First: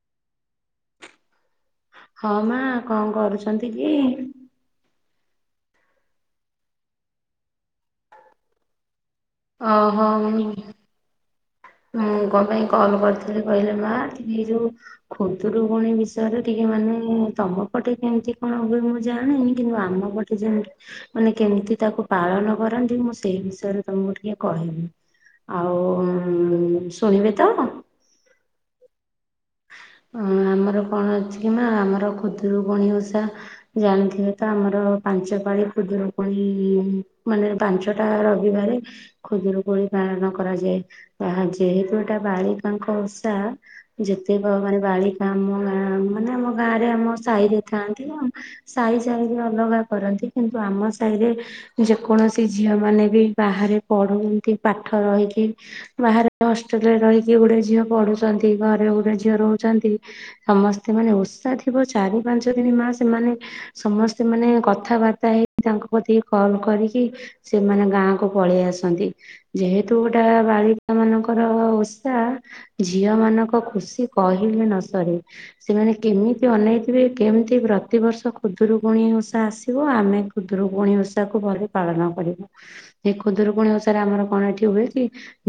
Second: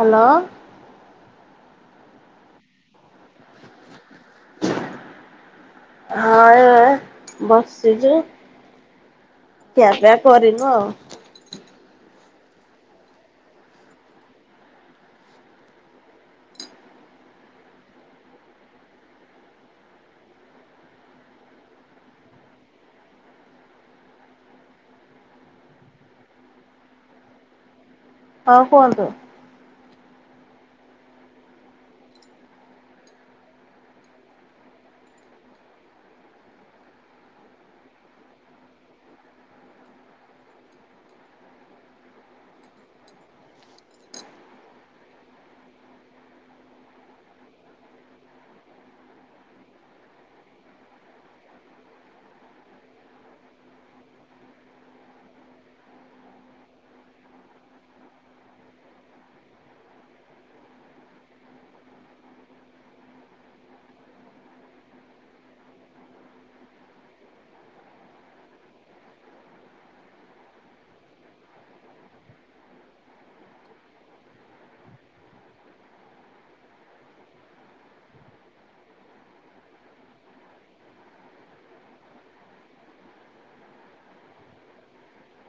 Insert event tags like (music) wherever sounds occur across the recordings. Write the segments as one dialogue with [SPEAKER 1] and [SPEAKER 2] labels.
[SPEAKER 1] Hello.
[SPEAKER 2] ହଁ ମା କଣ କରୁଛନ୍ତି କି?
[SPEAKER 1] ହଁ ଏ ଏ ବସିଚି।
[SPEAKER 2] ଓହୋ
[SPEAKER 1] ଖିଆପିଆ କରିନୁ ଆଉ।
[SPEAKER 2] ମୁଁ କଣ ପାଇଁ କଲ୍ କରିଥିଲି କହିଲେ ମା ଏ ଯୋଉ ଖୁଦୁରୁକୁଣୀ ବିଷୟରେ ଟିକେ ମାନେ ତମ ପଟେ କେମିତି କଣ ହୁଏ ମୁଁ ଜାଣିନି କିନ୍ତୁ ଆମ ପଟେ ମାନେ କେମିତି ତାକୁ ପାଳନ କରନ୍ତି ମୁଁ ସେଇ ବିଷୟରେ ତମକୁ ଟିକେ କହିବି। ଆଉ ଶୁଣିବେ ତ।
[SPEAKER 1] ହଁ କୁହନ୍ତୁ।
[SPEAKER 2] ଆମର କଣ ଅଛି କି ମା ଆମର ଖୁଦୁରୁକୁଣୀ ଓଷା ଜାଣିଥିବେ ତ ଆମର ପାଞ୍ଚ ପାଳି ଖୁଦୁରୁକୁଣୀ ମାନେ ପାଞ୍ଚ ଟା ରବିବାରେ ଖୁଦୁରୁକୁଣୀ ପାଳନ କରାଯାଏ। ତାହା ଯେହେତୁ ଏଟା ବାଳିକାଙ୍କ ଓଷା ଯେ (inaudible) ବାଳିକା ଆମ ଗାଁ ମାନେ ଆମ ଗାଁରେ ଆମ ସାହିରେ ଥାଆନ୍ତି। ସାହି ସାହିରେ ଅଲଗା କରନ୍ତି କିନ୍ତୁ ଆମ ସାହିରେ ଯେକୌଣସି ଝିଅ ମାନେ ବି ବାହାରେ ପଢନ୍ତି ପାଠ ରହିକି ବାହାରେ ହଷ୍ଟେଲରେ ରହିକି ଗୋଡ଼େ ଝିଅ ପଢୁଛନ୍ତି ଘରେ ଗୋରେ ଝିଅ ରହୁଛନ୍ତି। ସମସ୍ତେ ମାନେ ଓଷା ଥିବ ଚାରି ପାଞ୍ଚ ଦିନ ମା ସେମାନେ ସମସ୍ତେ ମାନେ କଥାବାର୍ତ୍ତା ହେଇକି ତାଙ୍କ କତିକି କଲ୍ କରିକି ସେମାନେ ଗାଁକୁ ପଳେଇ ଆସନ୍ତି। ଯେହେତୁ ଗୋଟା ବାଳିକା ମାନଙ୍କର ଓଷା ଝିଅ ମାନଙ୍କ ଖୁସି କହିଲେ ନ ସରେ। ସେମାନେ କେମିତି ଅନେଇଥିବେ କେମିତି ପ୍ରତିବର୍ଷ ଖୁଦୁରୁକୁଣୀ ଓଷା ଆସିବ ଆମେ ଖୁଦୁରୁକୁୁଣୀ ଓଷାକୁୁ ଭଲ ପାଳନ କରିବୁ ଏ ଖୁଦୁରୁକୁଣୀ ଓଷାରେ ଆମର କଣ ଏଠି ହୁଏ କି?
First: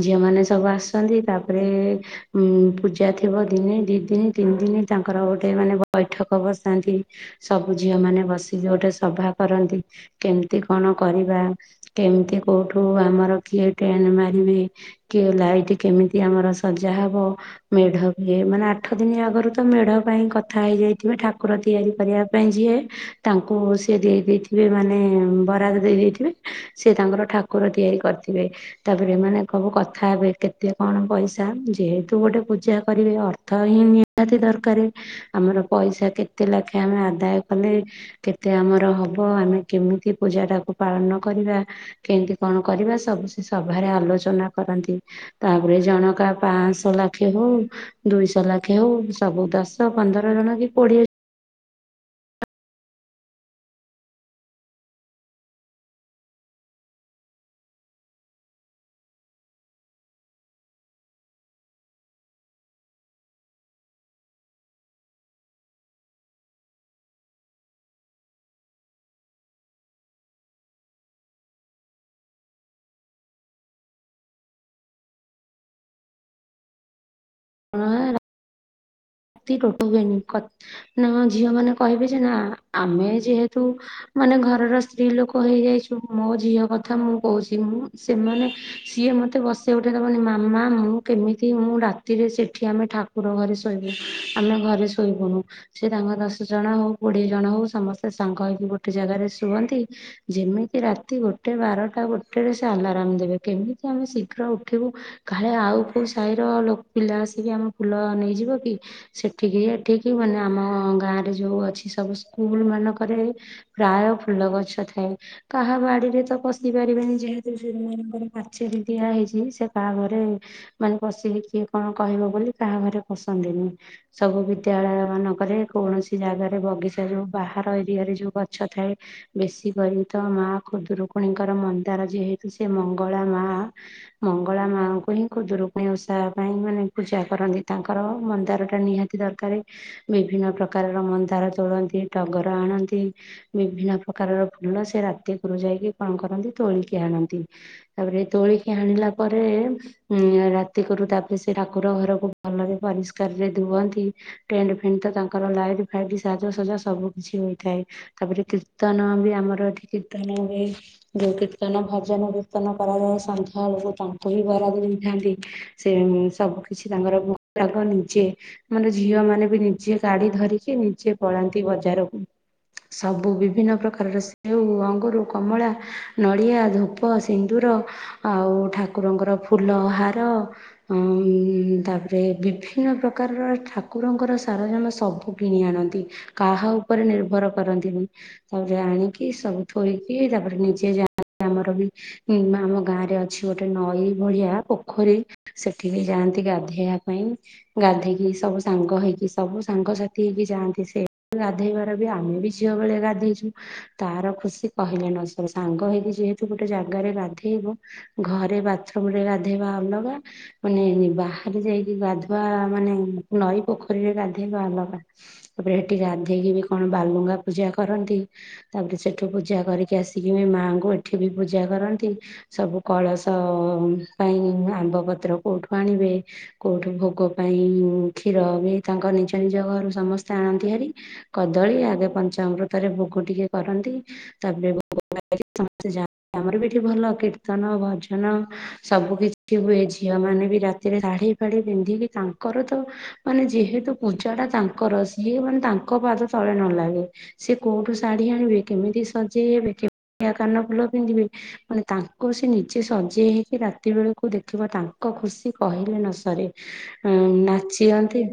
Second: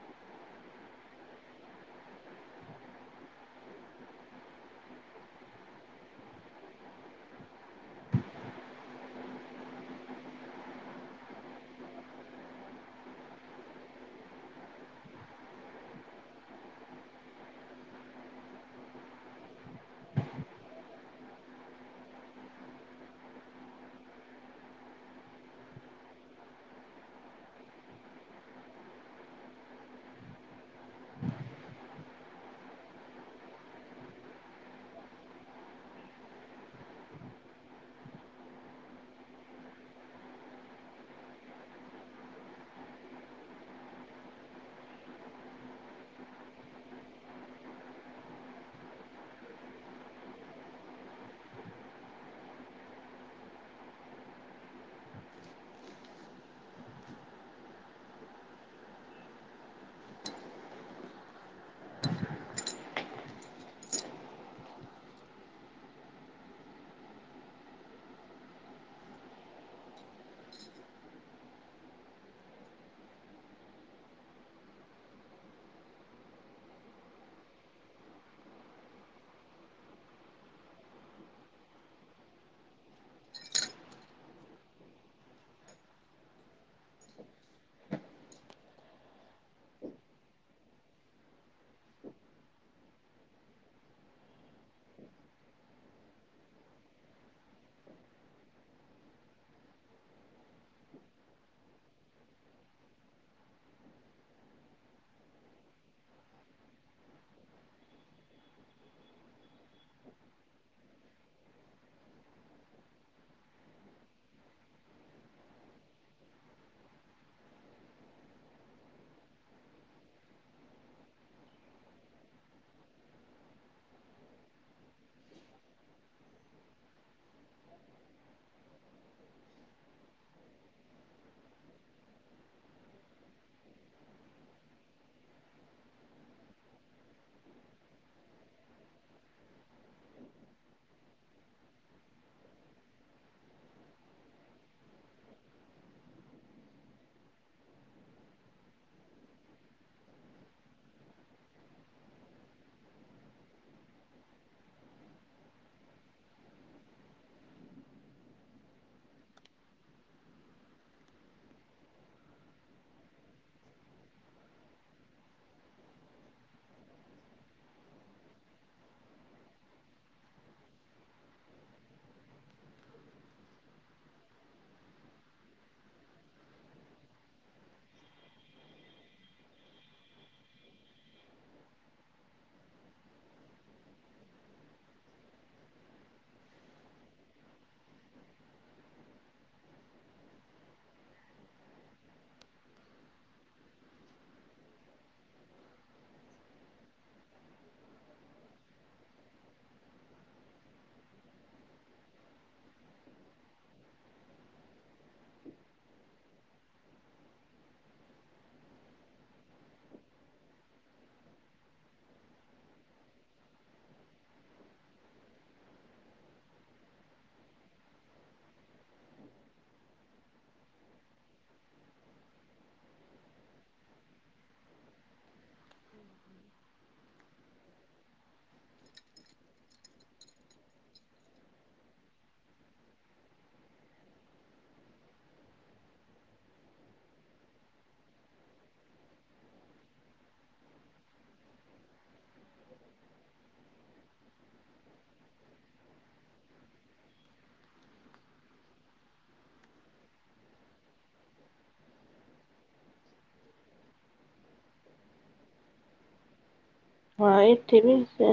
[SPEAKER 2] ଝିଅ ମାନେ ସବୁ ଆସନ୍ତି ତାପରେ ଉଁ- ପୂଜା ଥିବ ଦିନେ ଦି ଦିନି ତିନି ଦିନି ତାଙ୍କର ଗୋଟେ ମାନେ ବୈଠକ ବସାନ୍ତି। ସବୁ ଝିଅ ମାନେ ବସିକି ଗୋଟେ ସଭା କରନ୍ତି କେମତି କଣ କରିବା। କେମିତି କଉଠୁ ଆମର କିଏ ଟେଣ୍ଟ୍ ମାରିବେ। କିଏ ଲାଇଟି କେମିତି ଆମର ସଜା ହବ ମେଢ ଇଏ ମାନେ ଆଠ ଦିନି ଆଗରୁ ତ ମେଢ ପାଇଁ କଥା ହେଇଯାଇଥିବେ ଠାକୁର ତିଆରି କରିବା ପାଇଁ ଯିଏ ତାଙ୍କୁ ସିଏ ଦେଇ ଦେଇଥିବେ ମାନେ ବରାଦ ଦେଇ ଦେଇଥିବେ। ସିଏ ତାଙ୍କର ଠାକୁର ତିଆରି କରିଥିବେ। ତାପରେ ଏମାନେ ସବୁ କଥା ହେବେ କେତେ କଣ ପଇସା ଯେହେତୁ ଗୋଟେ ପୂଜା କରିବେ ଅର୍ଥ ହିଁ ନିହାତି ଦରକାରେ। ଆମର ପଇସା କେତେ ଲେଖାଏଁ ଆମେ ଆଦାୟ କଲେ କେତେ ଆମର ହବ ଆମେ କେମିତି ପୂଜାଟାକୁ ପାଳନ କରିବା କେନ୍ତି କଣ କରିବା ସବୁ ସେ ସଭାରେ ଆଲୋଚନା କରନ୍ତି। ତାପରେ ଜଣକା ପାଁଅଶ ଲାଖେ ରୁ ଦୁଇଶ ଲାଖେ ହଉ ସବୁ ଦଶ ପନ୍ଦର ଜଣ କି କୋଡିଏ
[SPEAKER 1] (unintelligible)
[SPEAKER 2] (unintelligible) (unintelligible) ନା ଝିଅ ମାନେ କହିବେ ଯେ ନା ଆମେ ଯେହେତୁ ମାନେ ଘରର ସ୍ତ୍ରୀ ଲୋକ ହେଇଯାଇଚୁ ମୋ ଝିଅ କଥା ମୁଁ କହୁଚି ମୁଁ। ସେମାନେ ସିଏ ମୋତେ ବସେଇ ଉଠେଇ ଦେବନି ମାମା ମୁଁ କେମିତି ମୁଁ ରାତିରେ ସେଠି ଆମେ ଠା ଠାକୁର ଘରେ ଶୋଇବୁ ଆମେ ଘରେ ଶୋଇବୁନୁ। ସେ ତାଙ୍କ ଦଶ ଜଣ ହଉ କୋଡିଏ ଜଣ ହଉ ସମସ୍ତେ ସାଙ୍ଗ ହେଇକି ଗୋଟେ ଜାଗାରେ ଶୁଅନ୍ତି। ଯେମିତି ରାତି ଗୋଟେ ବାରଟା ଗୋଟେ ରେ ସେ ଆଲାରାମ୍ ଦେବେ କେମିତି ଆମେ ଶୀଘ୍ର ଉଠିବୁ। କାଳେ ଆଉ କଉ ସାହିର ପିଲା ଆସିକି ଆମ ଫୁଲ ନେଇଯିବ କି ସେଠିକି ଏଠିକି ମାନେ ଆମ ଗାଁରେ ଯଉ ଅଛି ସବୁ ସ୍କୁଲ ମାନଙ୍କରେ ପ୍ରାୟ ଫୁଲ ଗଛ ଥାଏ। କାହା ବାଡିରେ ତ ପଶି ପାରିବେନି ଯେହେତୁ ସେମାନଙ୍କର ପାଚେରୀ ଦିଆ ହେଇଚି ସେ କାହା ଘରେ ମାନେ ପଶିକି କିଏ କଣ କହିବ ବୋଲି କାହା ଘରେ ପଶନ୍ତିନି। ସବୁ ବିଦ୍ୟାଳୟ ମାନଙ୍କରେ କୌଣସି ଜାଗାରେ ବଗିଚା ଯଉ ବାହାର ଏରିଆ ରେ ଯଉ ଗଛ ଥାଏ ବେଶୀ (unintelligible) ତ ମା ଖୁଦୁରୁକୁଣୀ ଙ୍କର ମନ୍ଦାର ଯେହେତୁ ସେ ମଙ୍ଗଳା ମା ମଙ୍ଗଳା ମାଙ୍କୁ ହିଁ ଖୁଦୁରୁକୁଣୀ ଓଷା ପାଇଁ ମାନେ ପୂଜା କରନ୍ତି ତାଙ୍କର ମନ୍ଦାର ନିହାତି ଦରକାରେ ବିଭିନ୍ନ ପ୍ରକାରର ମନ୍ଦାର ତୋଳନ୍ତି ଟଗର ଆଣନ୍ତି ବିଭିନ୍ନ ପ୍ରକାରର ଫୁଲ ସେ ରାତି କୁରୁ ଯାଇକି କଣ କରନ୍ତି ତୋଳିକି ଆଣନ୍ତି। ତାପରେ ତୋଳିକି ଆଣିଲା ପରେ ଉଁ -ରାତି କରୁ ତାପରେ ସେ ଠାକୁର ଘରକୁ ଭଲରେ ପରିଷ୍କାର ରେ ଧୁଅନ୍ତି ଟେଣ୍ଟେ ଫେଣ୍ଟେ ତ ତାଙ୍କର ଲାଇଟି ଫାଇଟି ସାଜସଜା ସବୁ କିଛି ହୋଇଥାଏ। ତାପରେ କୀର୍ତ୍ତନ ବି ଆମର ଏଠି କୀର୍ତ୍ତନ ହୁଏ। ଯଉ କୀର୍ତ୍ତନ ଭଜନ କୀର୍ତ୍ତନ କରାଯାଏ ସଂନ୍ଧ୍ୟା ଲୋକ ତାଙ୍କୁ ହିଁ ବରାଦ ଦେଇଥାନ୍ତି। ସେ ସବୁ କିିଛି ତାଙ୍କର ଭୋଗରାଗ ନିଜେ ଆମର ଝିଅ ମାନେ ବି ନିଜେ ଗାଡି ଧରିକି ନିଜେ ପଳାନ୍ତି ବଜାରକୁ। ସବୁ ବିଭିନ୍ନ ପ୍ରକାରର ସେଉ, ଅଙ୍ଗୁରୁ, କମଳା ନଡିଆ, ଧୂପ, ସିନ୍ଦୁର ଆଉ ଠାକୁରଙ୍କର ଫୁଲ ହାର ହୁଁ- ତାପରେ ବିଭିନ୍ନ ପ୍ରକା ପ୍ରକାରର ଠାକୁରଙ୍କର ସାରଜମା ସବୁ କିଣି ଆଣନ୍ତି। କାହା ଉପରେ ନିର୍ଭର କରନ୍ତିନି। ତାପରେ ଆଣିକି ସବୁ ଥୋଇକି ତାପରେ ନିଜେ ଯା (unintelligible) ଆମର ବି ହୁଁ ଆମ ଗାଁ ରେ ଅଛି ଗୋଟେ ନଈ ଭଳିଆ ପୋଖରୀ ସେଠିକି ଯାଆନ୍ତି ଗାଧୋଇଆ ପାଇଁ। ଗାଧେଇକି ସବୁ ସାଙ୍ଗ ହେଇକି ସବୁ ସାଙ୍ଗସାଥି ହେଇକି ଯାଆନ୍ତି, ସେ ଗାଧେଇବାର ବି ଆମେ ବି ଝିଅ ବେଳେ ଗାଧେଇଛୁ। ତାର ଖୁସି କହିଲେ ନସରେ ସାଙ୍ଗ ହେଇକି ଯେହେତୁ ଗୋଟେ ଜାଗାରେ ଗାଧେଇବ ଘରେ ବାଥରୁମ୍ ରେ ଗାଧେଇବା ଅଲଗା ମାନେ ବାହାରେ ଯାଇକି ଗାଧୋଇ ବା ମାନେ ନଈ ପୋଖରୀରେ ଗାଧେଇବା ଅଲଗା। ତାପରେ ହେଠି ଗଧେଇକି ବି କଣ ବାଲୁଙ୍ଗା ପୂଜା କରନ୍ତି। ତାପରେ ସେଠୁ ପୂଜା କରିକି ଆସିକି ବି ମାଆଙ୍କୁ ଏଠି ବି ପୂଜା କରନ୍ତି। ସବୁ କଳସ ଅମ ପାଇଁ ଆମ୍ବ ପତ୍ର କୋଉଠୁ ଆଣିବେ କୋଉଠୁ ଭୋ ଗ ପାଇଁ କ୍ଷୀର ବି ତାଙ୍କ ନିଜ ନିଜ ଘରୁ ସମସ୍ତେ ଆଣନ୍ତି ହେରି। କଦଳୀ ଆଗେ ପଞ୍ଚାମୃତରେ ଭୋଗ ଟିକେ କରନ୍ତି ତାପରେ ଭୋଗ (inaudible) ଆମର ବି ଏଠି ଭଲ କୀର୍ତ୍ତନ ଭଜନ ସବୁ କିଛି ହୁଏ। ଝିଅ ମାନେ ବି ରାତିରେ ଶାଢୀ ଫାଡି ପିନ୍ଧିକି ତାଙ୍କର ତ ମାନେ ଯେହେତୁ ପୂଜା ଟା ତାଙ୍କର ସିଏ ମାନେ ତାଙ୍କ ପାଦ ତଳେ ନ ଲାଗେ। ସେ କୋଉଠୁ ଶାଢୀ ଆଣିବେ କେମିତି ସଜେଇ ହେବେ କେମିତିଆ କାନ ଫୁଲ ପିନ୍ଧିବେ ମାନେ ତାଙ୍କୁ ସେ ନିଜେ ସଜେଇ ହେଇକି ରାତି ବେଳୁକୁ ଦେଖିବ ତାଙ୍କ ଖୁସି କହିଲେ ନ ସରେ।
[SPEAKER 1] ହଁ ଏଠି ବି
[SPEAKER 2] ନାଚିଅନ୍ତି
[SPEAKER 1] ସେଆ,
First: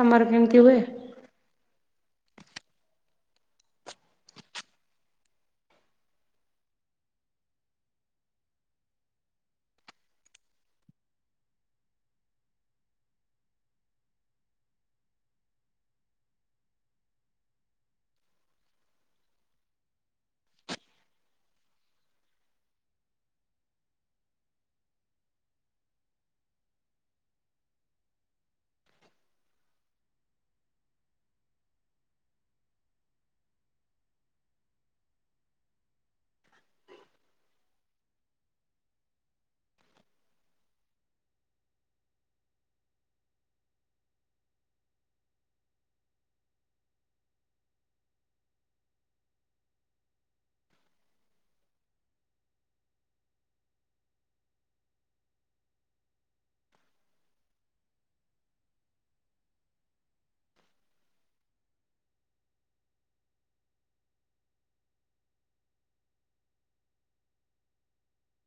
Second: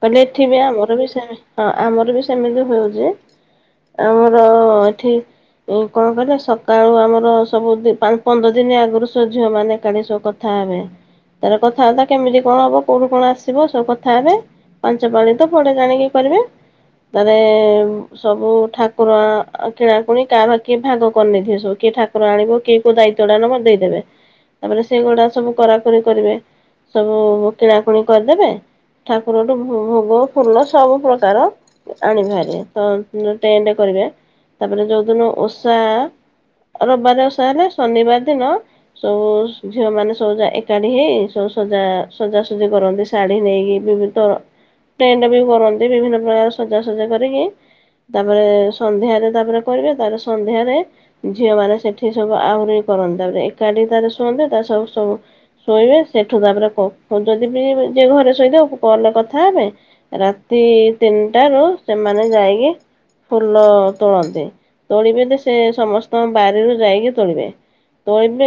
[SPEAKER 2] ତମର
[SPEAKER 1] ପଲେ ଏଠି
[SPEAKER 2] କେମିତି
[SPEAKER 1] ବି
[SPEAKER 2] ହୁଏ?
[SPEAKER 1] ଆମର ବି ସେମେ। ହଁ ଆମର ବି ସେମିତି ହୋଉଚି ଆମର ଏଠି ଏଁ କଁ କଇଲେ ସକାଳୁ ଆମର ସବୁ ଦି ପାଁ ପନ୍ଦର ଦିନି ଆଗୁରୁ ସ ଝିଅ ମାନେ କାଢି ସବ କର ଥାନ୍ତି। ତାରେ କଥାବାର୍ତ୍ତା କେମିତି କଣ ହବ କୋଉଠୁ କଣ ଆସିବ ସବୁ କଥା ହେବେ, ପାଞ୍ଚ ପାଳି ତ ପଡେ ଜାଣିକି କରିବେ। ତାରେ ସବୁ ଠାକୁର ଅ କିଣାକୁଣି କାହା ପାଖି ଭାଗ କରିନେଇଥିବେ ସବୁ କିଏ ଠା କୁର ଆଣିବ କିଏ କୋଉ ଦାୟିତ୍ଵ ଟା ନବ ଦେଇଦେବେ। ତାପରେ ସେଇଗୁଡା ସବୁ କରାକରି କରିବେ। ସବୁ କିଣାକୁଣି କରିଦେବେ। ଠାକୁରଠୁ ଭୋଗ, ଫୁଲ ସବୁ ପ୍ରକାର ଆଣିବେ ଭାରି ତ ଉଁ ଟେଣ୍ଡ କରିବେ। ତାପେରେ ଯୋଉଦିନ ଓଷା ରବବାରେ ଓଷା ହେଲେ ଶନିବାର ଦିନ ସୋ ଓସ୍ ଝିଅ ମାନେ ସବୁ ଯା ଏକାଠି ହେଇ ସଜା ସଜାସୁଜି କରନ୍ତି। ଶାଢ଼ୀ ନେଇକିଭି ଭିତ ଟେଣ୍ଡ ବି କରନ୍ତି। ବିଭିନ୍ନ ପ୍ରକାର ସଜାସଜା କରିକି ତାପରେ ସନ୍ଧ୍ୟାରେ ତାପରେ କରିବେ। ତାପରେ ସନ୍ଧ୍ୟାରେ ଝିଅ ମାନେ ସେଠି ସବୁ ଆହୁରି କରନି ତାପରେ ଏକାଠି ତାରେ ଶୁଅନ୍ତେ ତାରେ ସବୁ ସବୁ ଶୋଇବେ ସେଠୁ ତାପରେ କ କୋଉ ଯଦି ବି ଯିଏ ଘରେ ଶୋଇଥାଉ କଲ୍ ରେ କଥା ହେବେ। ରାତି ତିନଟାରୁ ସେମାନେ ଯାଇକି ଫୁଲ ତୋଳନ୍ତି। ତୋଳିବେ ଯେ ସେ ସମସ୍ତଙ୍କ ବାରିରୁ ଯାଇକି ତୋଳିବେ। ତ ଏବେ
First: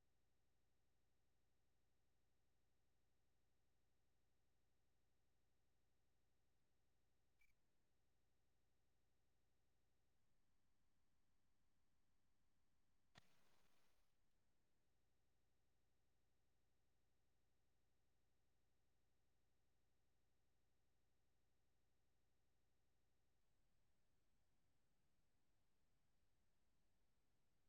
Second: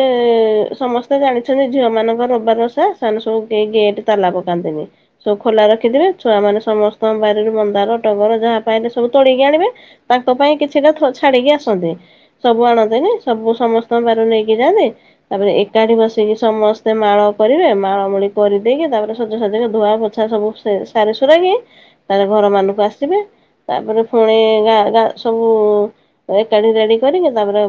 [SPEAKER 1] ସମସ୍ତେ ଜାଣିଛନ୍ତି ଝିଅ ମାନଙ୍କର ର ବାର ଓଷା ସାନୁ ସୋ କେଇ ଗେଟ୍ ତାଲା ପକାନ୍ତିନି। ସବୁ ଖୋଲା ରଖିଥିବେ। ଛୁଆ ମାନେ ସମସ୍ତଙ୍କ ବାରିରୁ ମନ୍ଦାର, ଟଗର ଯାହା ପାଇଲେ ସବୁ ତୋଳିକି ଆଣିବେ। ତାଙ୍କ ପାଇଁ କିଛିଟା ଥୋ ଛାଡିକି ଆସନ୍ତି। ସବୁ ଆଣନ୍ତିନି ସବୁ ସମସ୍ତଙ୍କ ବାରିରୁ ନେଇକି ଯାଆନ୍ତି। ତାପରେ ଏକାଠି ବସିକି ସମସ୍ତେ ମାଳ କରିବେ। ମାଳମୂଳି କରିଦେଇକି ତାପରେ, ସଜାସଜାକି ଧୁଆ, ପୋଛା ସବୁ ସେ ସାରିସୁରା କିି ତାହେଲେ ଘର ମାନଙ୍କୁ ଆସିବେ ତାପରେ ପୁଣି ଗା ଗାଁ ସବୁ ଏକାଠି ରେଡି କରିକି। ତାପରେ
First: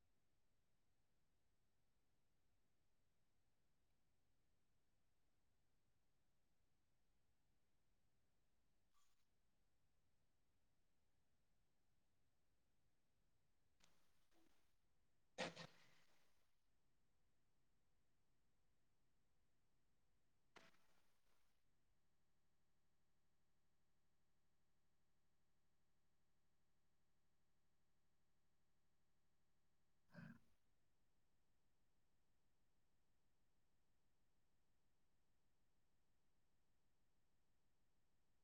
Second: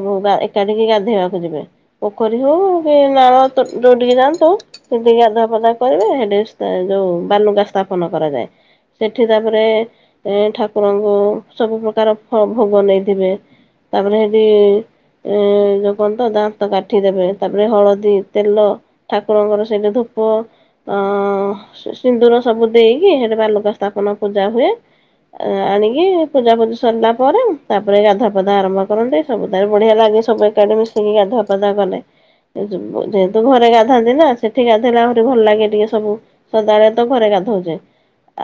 [SPEAKER 1] ଏକାଠିିକି ଗାଧେଇବାକୁ ଯିବେ। ପୋଖରୀ, ହଉ କି ନାଳ ଦୋଡିକି ଯାଆନ୍ତି ସବୁ। ସେଠି ଗାଧଆ ପଧା କରିବେ। ସେଠି ଯୋଉ ବାଲୁଗା ସ୍ଥାପନ କରାଯାଏ। ସେଠି ତାପରେ ଠାକୁରଙ୍କୁ ସବୁ ପ୍ରକାର ଭୋଗ ନେଇଥିବେ ତାପରେ ସେଠି ଏ ଯଉ କନ୍ତ ଦାନ୍ତ କାଠିଦେବେ ତାପରେ ହଳଦୀ, ତେଲ। ଠାକୁରଙ୍କର ସେଇଟେ ଧୂପ ଅ ସିନ୍ଦୁର ସବୁ ଦେଇକି। ସେଟ ବା ଲୋକ ସ୍ଥାପନ ପୂଜା ହୁଏ। ଆଣିକି ପୂଜା ପୂଜି ସରିଲା ପରେ ତାପରେ, ଗାଧା ପଧା ଆରମ୍ଭ କରନ୍ତି। ସବୁତ ବଢିଆ ଲାଗେ ସବୁ ଏକାଡେ ମିଶିକି ଗାଧୁ ଫାଧା କଲେ। ଯେହେତୁ ଘରେ ଗା ଗାଥାନ୍ତି ନା ସେଠି ଗାଧୋଇଲେ ଆହୁରି ଭଲ ଲାଗେ ଟିକେ ସବୁ ସଦାବେଳେ ତ ଘରେ ଗାଧଉଛେ।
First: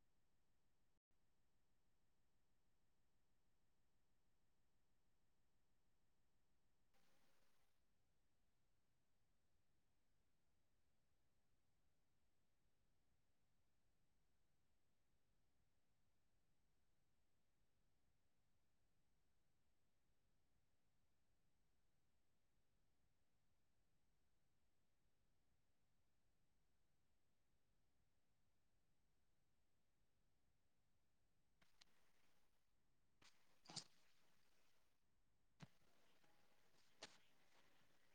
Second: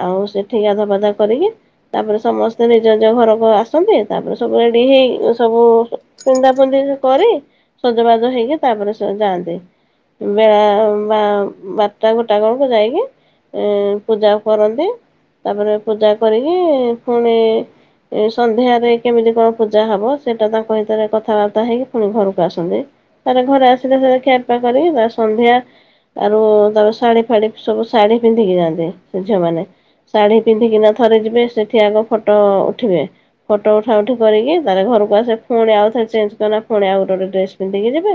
[SPEAKER 1] ଆଉ ସେଠି ଗଧା ବାଧା କରିକି ତାପରେ ସମସ୍ତେ ନିଜ ନିଜ ଘରକୁ ଆସନ୍ତି। ତାପରେ ସବୁ ରେଡି ହେଇ ସବୁ ପିନ୍ଧା ପିନ୍ଧି କରି, ସଜବାଜ ହେଇକି, ତାପରେ ସେ ଯାଆନ୍ତି। ବେଳା ବା ବାରଟା ଗୋଟା ବଳକୁ ଯାଇକି ଏ ପୂଜା କରନ୍ତି। ତାପରେ ପୂଜା କରିକି ପୁଣି ସନ୍ଧ୍ୟାରେ କେମିତି କଣ ପୂଜା ହବ? ସେଇଟା ତାଙ୍କ ଭିତରେ କଥାବାର୍ତ୍ତା ହେଇକି ପୁଣି ଘରକୁ ଆସନ୍ତି। ତାର ଘରେ ଆସିଲେ ସେ ଖିଆ ପିଆ କରି ତା ସନ୍ଧ୍ୟା ଆରୁ ତା ଶାଢୀ ଫାଢୀ ସବୁ ଶାଢୀ ପିନ୍ଧିକି ଯାଆନ୍ତି ସେ ଝିଅମାନେ। ଶାଢ଼ୀ ପିନ୍ଧିକିନା ଥରେ ଯିବେ। ସେଠି ଆଗ ଫଟୋ ଉଠିବେ। ଫଟୋ ଉଠା ଉଠି କରିକି ତା ଘରକୁ ଆସେ ପୁଣି ଆଉ ଥରେ ଚଞ୍ଜ ଆଉ ଗଟେ ଗଟେ ଡ୍ରେସ ପିନ୍ଧିକି ଯିବେ।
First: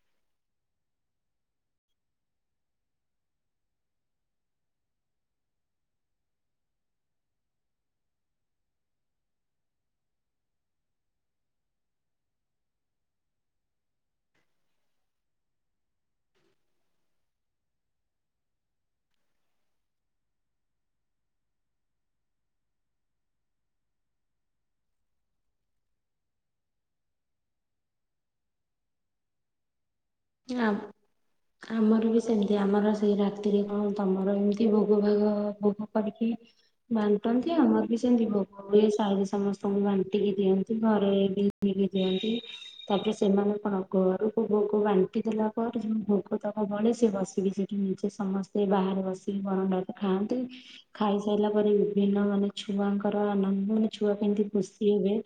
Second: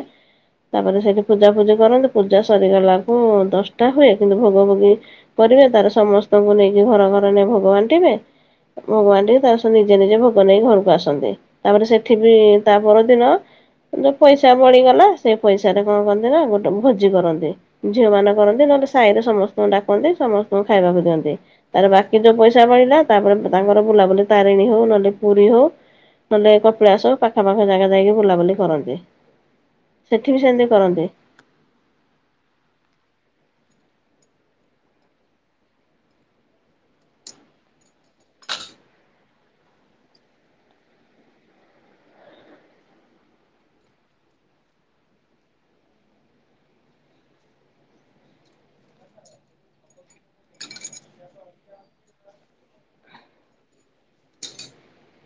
[SPEAKER 1] ତାପରେ ସେଇଠି ପୂଜା ଫୂଜି କରନ୍ତିୁ ପୂଜା ସରିଗଲାକୁ ଦଶଟା ହୁଏ। କିନ୍ତୁ ଭୋଗ ଭୋଗି କରିବେ ତାର ସମସ୍ତଙ୍କୁ ନେଇକି ଘର ଘର ନେଇ ଭୋଗ ବାନ୍ଟିବେ। (inaudible) ତାର ନିଜେ ନିଜେ ଭୋଗ ନେଇକି ଘରକୁ ଆସନ୍ତି। ତାପରେ ସେଠି ବି ତା ପରଦିନ ଯୋଉ ପଇସା ବଳିଗଲା ସେଇ ପଇସାାରେ କଣ କରନ୍ତି ନା ଗୋଟେ ଭୋଜି କରନ୍ତି। ଝିଅ ମାନ କରନ୍ତି। ନହେଲେ ସାହି ରେ ସମସ୍ତଙ୍କୁ ଡାକନ୍ତି। ସମସ୍ତଙ୍କୁ ଖାଇବାକୁ ଦିଅନ୍ତି। ତାରେ ବାକି ଯୋଉ ପଇସା ବଳିଲା ତାପରେ ତାଙ୍କର ବୁଲାବୁଲି ତାରିଣୀ ହଉ ନହେଲେ ପୁରୀ ହଉ ନହେଲେ କପିଳାସ ପାଖାପାଖ ଜାଗା ଯାଇକି ବୁଲାବୁଲି କରନ୍ତି। ସେଠି ବି ସେମିତି କରନ୍ତି।
[SPEAKER 2] ଆମର ବି ସେମିତି ଆମର ସେଇ ରାତିରେ କଣ ତମର ଏମତି ଭୋଗ ଭାଗ ଭୋଗ କରିକି ବାଣ୍ଟନ୍ତି ଆମର ବି ସେମିତି ଭୋଗ ସାଇରେ ସମସ୍ତଙ୍କୁ ବାଣ୍ଟିକି ଦିଅନ୍ତି ଘରେ ବି ନେଇକି ଦିଅନ୍ତି। ତାପରେ ସେମାନେ କଣ ଘରୁକୁ ଭୋଗ ବାନ କଟି ଦେଲା ପରେ ଯୋଉ ଭୋଗତକ ବଳେ ସେ ବସିକି ସେଠି ନିଜେ ସମସ୍ତେ ବାହାରେ ବସିକି ବନ ଡ ଖାଆନ୍ତିି। ଖାଇସାରିଲା ପରେ ବିଭିନ୍ନ ମାନେ ଛୁଆଙ୍କର ଆନନ୍ଦ ମାନେ ଛୁଆ କେମିତି ଖୁସି ହେବେ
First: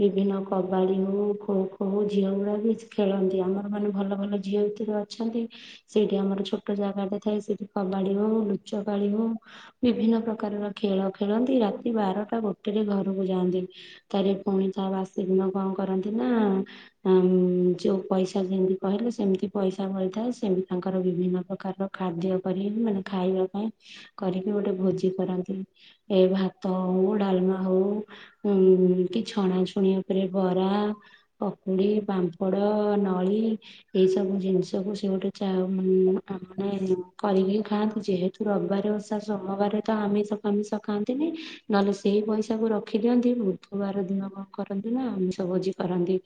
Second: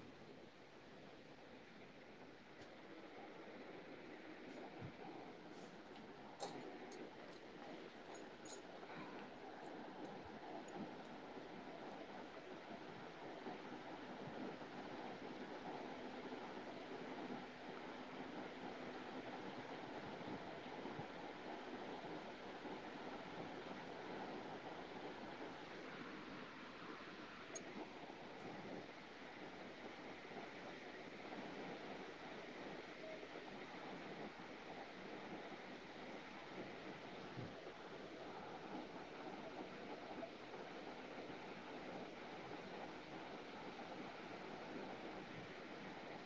[SPEAKER 2] ବିଭିନ୍ନ କବାଡି ହଉ ଖୋ ଖୋ ହଉ ଝିଅ ଗୁଡା ବି ଖେଳନ୍ତି ଆମର ମାନେ ଭଲ ଭଲ ଝିଅ ଭିତରେ ଅଛନ୍ତି। ସେଇଠି ଆମର ଛୋଟ ଜାଗାଟେ ଥାଏ ସେଠି କବାଡି ହଉ ଲୁଚକାଳି ହଉ ବିଭିନ୍ନ ପ୍ରକାରର ଖେଳ ଖେଳନ୍ତି ରାତି ବାରଟା ଗୋଟେରେ ଘରକୁ ଯାଆନ୍ତି। ତାରେ ପୁଣି ତା ବାସି ଦିନ କଣ କରନ୍ତି ନା ଆ ଯୋଉ ପଇସା ଯେମିତି କହିଲେ ସେମିତି ପଇସା ମିଳିଥାଏ ସେମିତି ତାଙ୍କର ବିଭିନ୍ନ ପ୍ରକାରର ଖାଦ୍ୟ କରି ମାନେ ଖାଇବା ପାଇଁ କରିକି ଗୋଟେ ଭୋଜି କରନ୍ତି ଏ ଭାତ ହଉ ଡାଲମା ହଉ। ଉଁ କି ଛଣାଛୁଣି ଉପରେ ବରା। ପକୁଡି ପାମ୍ପଡ ନଳି। ଏଇ ସବୁ ଜିନିଷକୁ ସେ ଗୋଟେ ଚା ମାନ ଆ ମାନେ କରିକି ଖାଆନ୍ତୁ ଯେହେତୁ ରବିବାରେ ଓଷା ସୋମବାର ତ ଆମିସ ଫାମିଷ ଖାଆନ୍ତିନି। ନହେଲେ ସେଇ ପଇସା କୁ ରଖିଦିଅନ୍ତି ବୁଧୁବାର ଦିନ କଣ କରନ୍ତି ନା ଅମିଷ ଭୋଜି କରନ୍ତି।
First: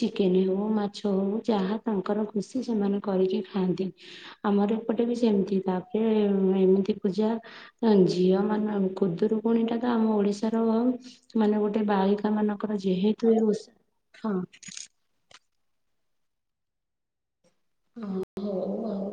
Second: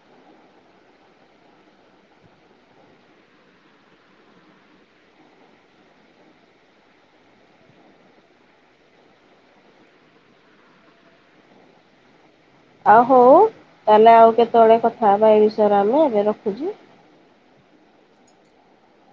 [SPEAKER 2] ଚିକେନ ହଉ ମାଛ ହଉ ଯାହା ତାଙ୍କର ଖୁସି ସେମାନେ କରିକି ଖାଆନ୍ତି। ଆମର ଏପଟେରେ ବି ସେମିତି ତାପରେ ଏମିତି ପୂଜା। ଝିଅ ମାନେ କୁଦୁରୁକୁୁଣୀ ଟା ତ ଆମ ଓଡିଶାର ମାନେ ଗୋଟେ ବାଳିକା ମାନ
[SPEAKER 1] ଆ ହଉ ତାହେଲେ ଆଉ କେତେବେଳେ କଥା ହେବା ଏ ବିଷୟରେ ଆମେ ଏବେ ରଖୁଛି।
[SPEAKER 2] ଅଁ ହଁ। ହଉ ଆଉ